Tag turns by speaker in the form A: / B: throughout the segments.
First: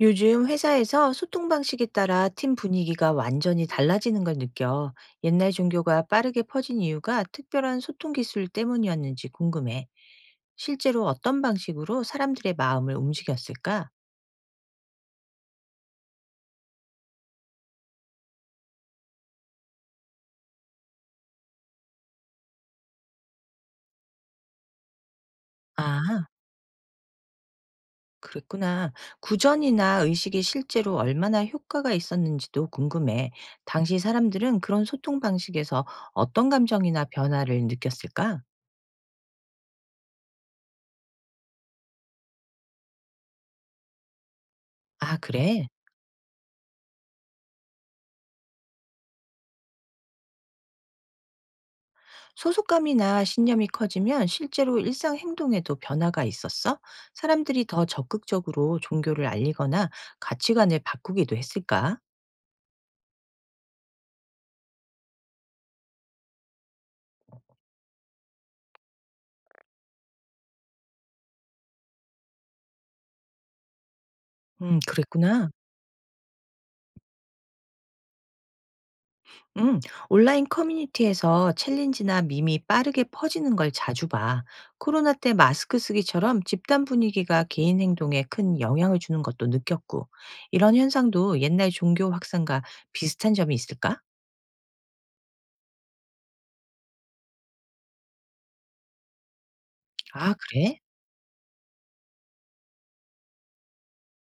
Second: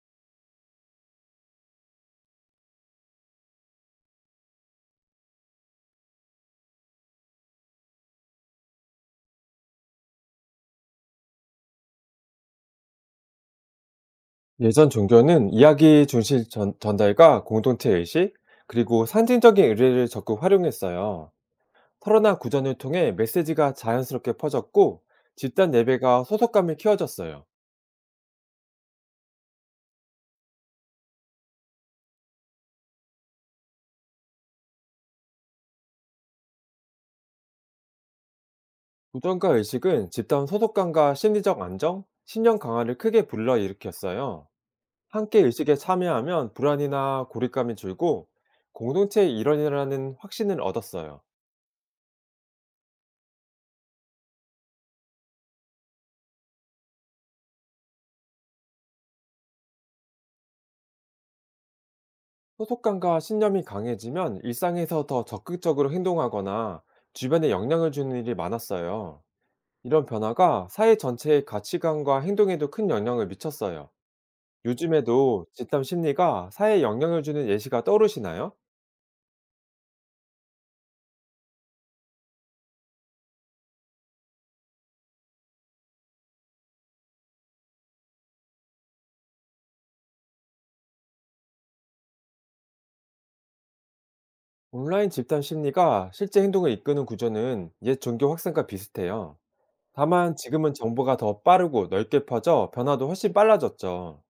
A: 요즘 회사에서 소통 방식에 따라 팀 분위기가 완전히 달라지는 걸 느껴. 옛날 종교가 빠르게 퍼진 이유가 특별한 소통 기술 때문이었는지 궁금해. 실제로 어떤 방식으로 사람들의 마음을 움직였을까?
B: 예전 종교는 이야기 중심 전달과 공동체 의식, 그리고 상징적인 의뢰를 적극 활용했어요. 설화나 구전을 통해 메시지가 자연스럽게 퍼졌고, 집단 예배가
A: 아,
B: 소속감을 키워졌어요.
A: 그랬구나. 구전이나 의식이 실제로 얼마나 효과가 있었는지도 궁금해. 당시 사람들은 그런 소통 방식에서 어떤 감정이나 변화를 느꼈을까?
B: 구전과 의식은 집단 소속감과 심리적 안정, 신념 강화를 크게 불러일으켰어요.
A: 아,
B: 함께
A: 그래.
B: 의식에 참여하면 불안이나 고립감이 줄고, 공동체의 일원이라는 확신을 얻었어요.
A: 소속감이나 신념이 커지면 실제로 일상 행동에도 변화가 있었어? 사람들이 더 적극적으로 종교를 알리거나 가치관을 바꾸기도 했을까?
B: 소속감과 신념이 강해지면 일상에서 더 적극적으로 행동하거나 주변에 영향을 주는 일이 많았어요. 이런 변화가 사회 전체의 가치관과 행동에도 큰 영향을 미쳤어요. 요즘에도
A: 그랬구나.
B: 집단 심리가 사회에 영향을 주는 예시가 떠오르시나요?
A: 음, 온라인 커뮤니티에서 챌린지나 밈이 빠르게 퍼지는 걸 자주 봐. 코로나 때 마스크 쓰기처럼 집단 분위기가 개인 행동에 큰 영향을 주는 것도 느꼈고, 이런 현상도 옛날 종교 확산과 비슷한 점이 있을까?
B: 온라인 집단 심리가 실제 행동을 이끄는 구조는 옛 종교 확산과 비슷해요.
A: 아,
B: 다만 지금은
A: 그래?
B: 정보가 더 빠르고 넓게 퍼져 변화도 훨씬 빨라졌죠.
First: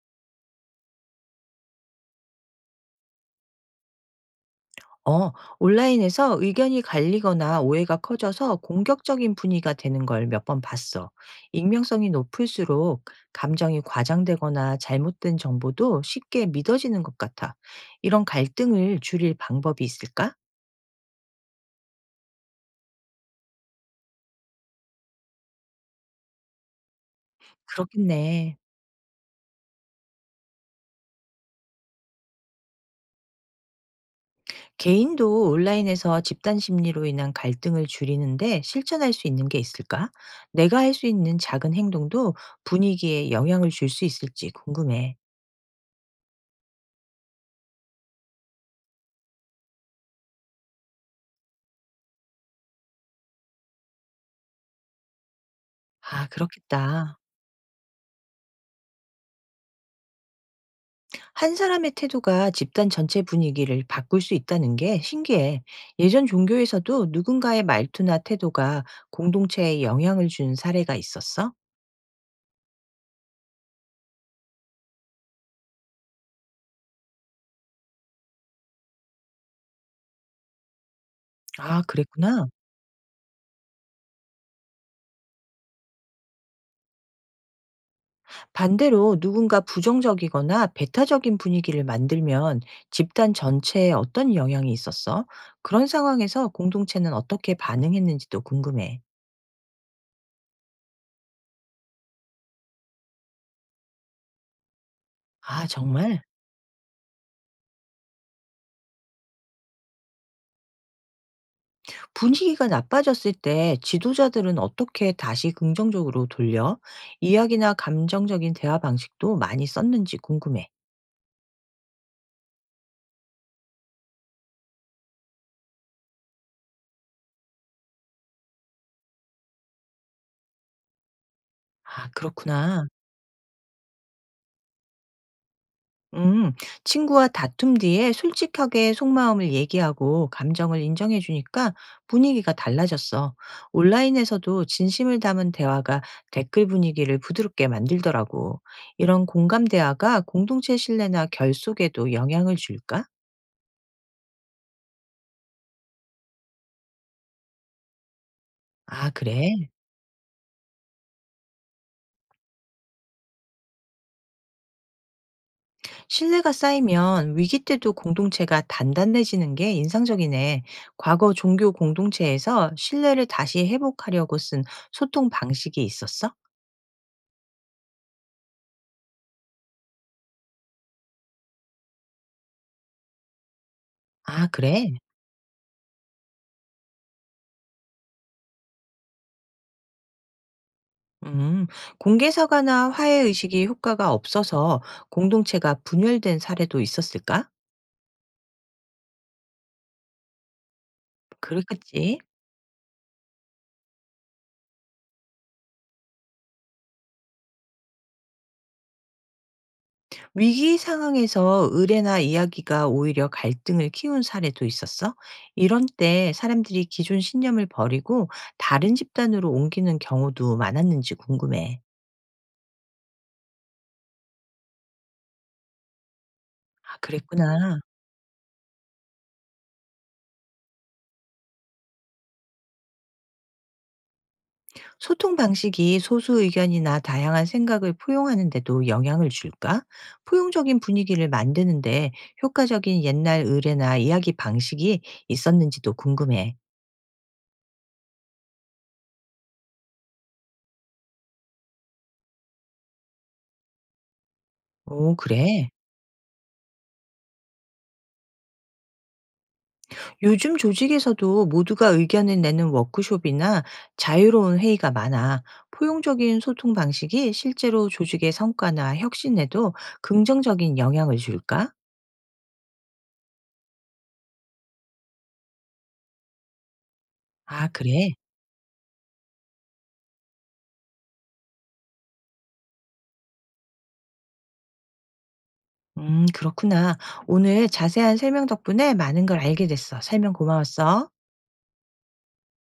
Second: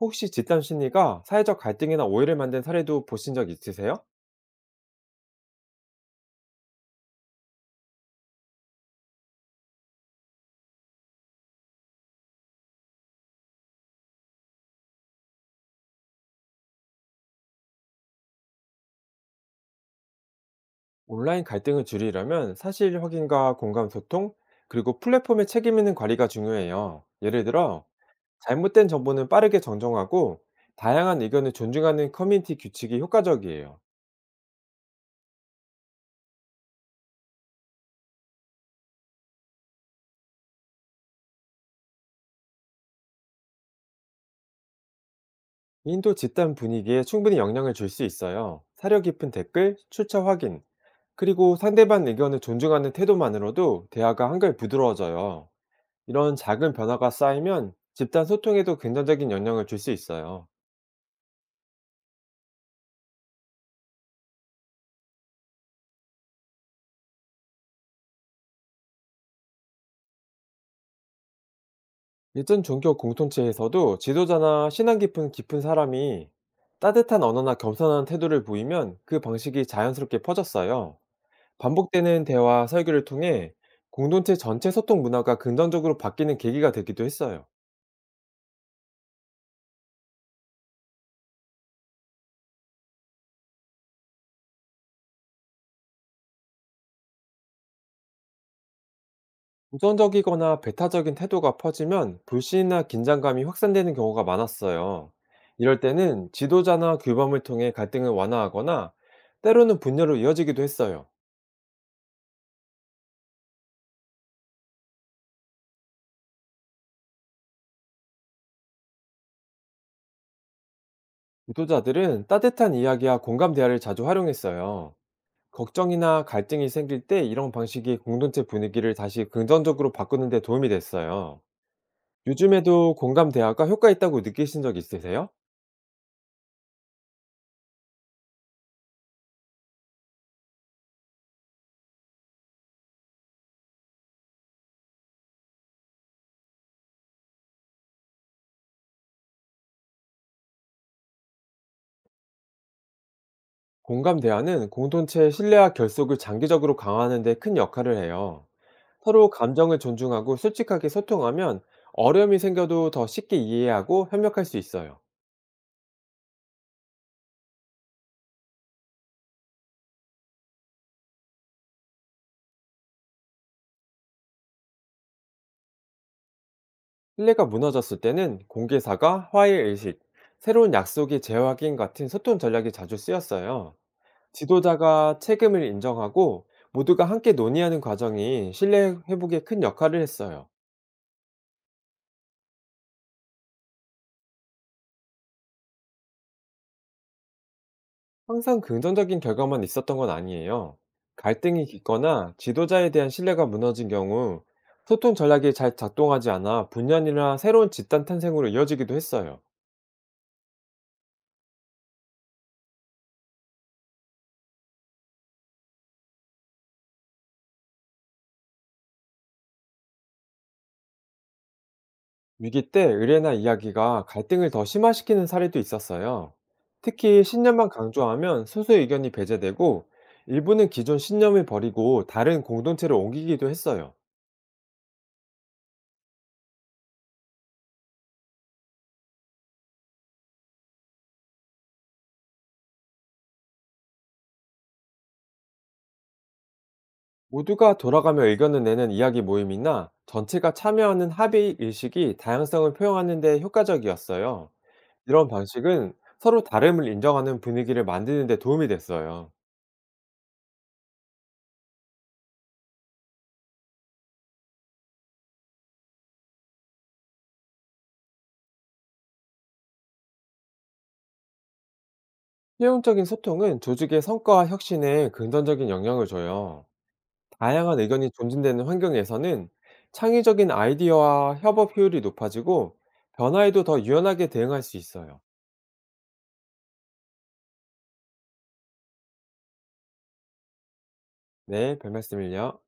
B: 혹시 집단 심리가 사회적 갈등이나 오해를 만든 사례도 보신 적 있으세요?
A: 어, 온라인에서 의견이 갈리거나 오해가 커져서 공격적인 분위기가 되는 걸 몇 번 봤어. 익명성이 높을수록 감정이 과장되거나 잘못된 정보도 쉽게 믿어지는 것 같아. 이런 갈등을 줄일 방법이 있을까?
B: 온라인 갈등을 줄이려면 사실 확인과 공감 소통, 그리고 플랫폼의 책임 있는 관리가 중요해요. 예를 들어,
A: 그렇겠네.
B: 잘못된 정보는 빠르게 정정하고, 다양한 의견을 존중하는 커뮤니티 규칙이 효과적이에요.
A: 개인도 온라인에서 집단 심리로 인한 갈등을 줄이는데 실천할 수 있는 게 있을까? 내가 할 수 있는 작은 행동도 분위기에 영향을 줄 수 있을지 궁금해.
B: 인도 집단 분위기에 충분히 영향을 줄 수 있어요. 사려 깊은 댓글, 출처 확인, 그리고 상대방 의견을 존중하는 태도만으로도 대화가 한결 부드러워져요.
A: 아,
B: 이런 작은 변화가
A: 그렇겠다.
B: 쌓이면 집단 소통에도 긍정적인 영향을 줄 수 있어요.
A: 한 사람의 태도가 집단 전체 분위기를 바꿀 수 있다는 게 신기해. 예전 종교에서도 누군가의 말투나 태도가 공동체에 영향을 준 사례가 있었어?
B: 예전 종교 공동체에서도 지도자나 신앙 깊은 사람이 따뜻한 언어나 겸손한 태도를 보이면 그 방식이 자연스럽게 퍼졌어요.
A: 아,
B: 반복되는
A: 그랬구나.
B: 대화, 설교를 통해 공동체 전체 소통 문화가 긍정적으로 바뀌는 계기가 되기도 했어요.
A: 반대로 누군가 부정적이거나 배타적인 분위기를 만들면 집단 전체에 어떤 영향이 있었어? 그런 상황에서 공동체는 어떻게 반응했는지도 궁금해.
B: 우선적이거나 배타적인 태도가 퍼지면 불신이나 긴장감이 확산되는 경우가 많았어요.
A: 아,
B: 이럴
A: 정말?
B: 때는 지도자나 규범을 통해 갈등을 완화하거나 때로는 분열로 이어지기도 했어요.
A: 분위기가 나빠졌을 때 지도자들은 어떻게 다시 긍정적으로 돌려? 이야기나 감정적인 대화 방식도 많이 썼는지 궁금해.
B: 유도자들은 따뜻한 이야기와 공감 대화를 자주 활용했어요. 걱정이나 갈등이 생길 때 이런 방식이 공동체 분위기를 다시 긍정적으로 바꾸는 데 도움이 됐어요.
A: 아, 그렇구나.
B: 요즘에도 공감 대화가 효과 있다고 느끼신 적 있으세요?
A: 음, 친구와 다툼 뒤에 솔직하게 속마음을 얘기하고 감정을 인정해 주니까 분위기가 달라졌어. 온라인에서도 진심을 담은 대화가 댓글 분위기를 부드럽게 만들더라고. 이런 공감 대화가 공동체 신뢰나 결속에도 영향을 줄까?
B: 공감 대화는 공동체의 신뢰와 결속을 장기적으로 강화하는 데 큰 역할을 해요.
A: 아,
B: 서로
A: 그래.
B: 감정을 존중하고 솔직하게 소통하면 어려움이 생겨도 더 쉽게 이해하고 협력할 수 있어요.
A: 신뢰가 쌓이면 위기 때도 공동체가 단단해지는 게 인상적이네. 과거 종교 공동체에서 신뢰를 다시 회복하려고 쓴 소통 방식이 있었어?
B: 신뢰가 무너졌을 때는 공개사과, 화해의식, 새로운 약속의 재확인 같은 소통 전략이 자주 쓰였어요.
A: 아, 그래?
B: 지도자가 책임을 인정하고 모두가 함께 논의하는 과정이 신뢰 회복에 큰 역할을 했어요.
A: 음, 공개 사과나 화해 의식이 효과가 없어서 공동체가 분열된 사례도 있었을까?
B: 항상 긍정적인 결과만 있었던 건 아니에요. 갈등이
A: 그렇겠지.
B: 깊거나 지도자에 대한 신뢰가 무너진 경우 소통 전략이 잘 작동하지 않아 분열이나 새로운 집단 탄생으로 이어지기도 했어요.
A: 위기 상황에서 의뢰나 이야기가 오히려 갈등을 키운 사례도 있었어. 이런 때 사람들이 기존 신념을 버리고 다른 집단으로 옮기는 경우도 많았는지 궁금해.
B: 위기 때 의뢰나 이야기가 갈등을 더 심화시키는 사례도 있었어요.
A: 아,
B: 특히 신념만
A: 그랬구나.
B: 강조하면 소수 의견이 배제되고 일부는 기존 신념을 버리고 다른 공동체로 옮기기도 했어요.
A: 소통 방식이 소수 의견이나 다양한 생각을 포용하는데도 영향을 줄까? 포용적인 분위기를 만드는데 효과적인 옛날 의뢰나 이야기 방식이 있었는지도 궁금해.
B: 모두가 돌아가며 의견을 내는 이야기 모임이나 전체가 참여하는 합의 의식이 다양성을 표현하는 데 효과적이었어요.
A: 오,
B: 이런
A: 그래.
B: 방식은 서로 다름을 인정하는 분위기를 만드는 데 도움이 됐어요.
A: 요즘 조직에서도 모두가 의견을 내는 워크숍이나 자유로운 회의가 많아 포용적인 소통 방식이 실제로 조직의 성과나 혁신에도 긍정적인 영향을 줄까?
B: 효용적인 소통은 조직의 성과와 혁신에 긍정적인 영향을 줘요.
A: 아,
B: 다양한
A: 그래.
B: 의견이 존중되는 환경에서는 창의적인 아이디어와 협업 효율이 높아지고 변화에도 더 유연하게 대응할 수 있어요.
A: 그렇구나. 오늘 자세한 설명 덕분에 많은 걸 알게 됐어. 설명 고마웠어.
B: 네, 별 말씀을요.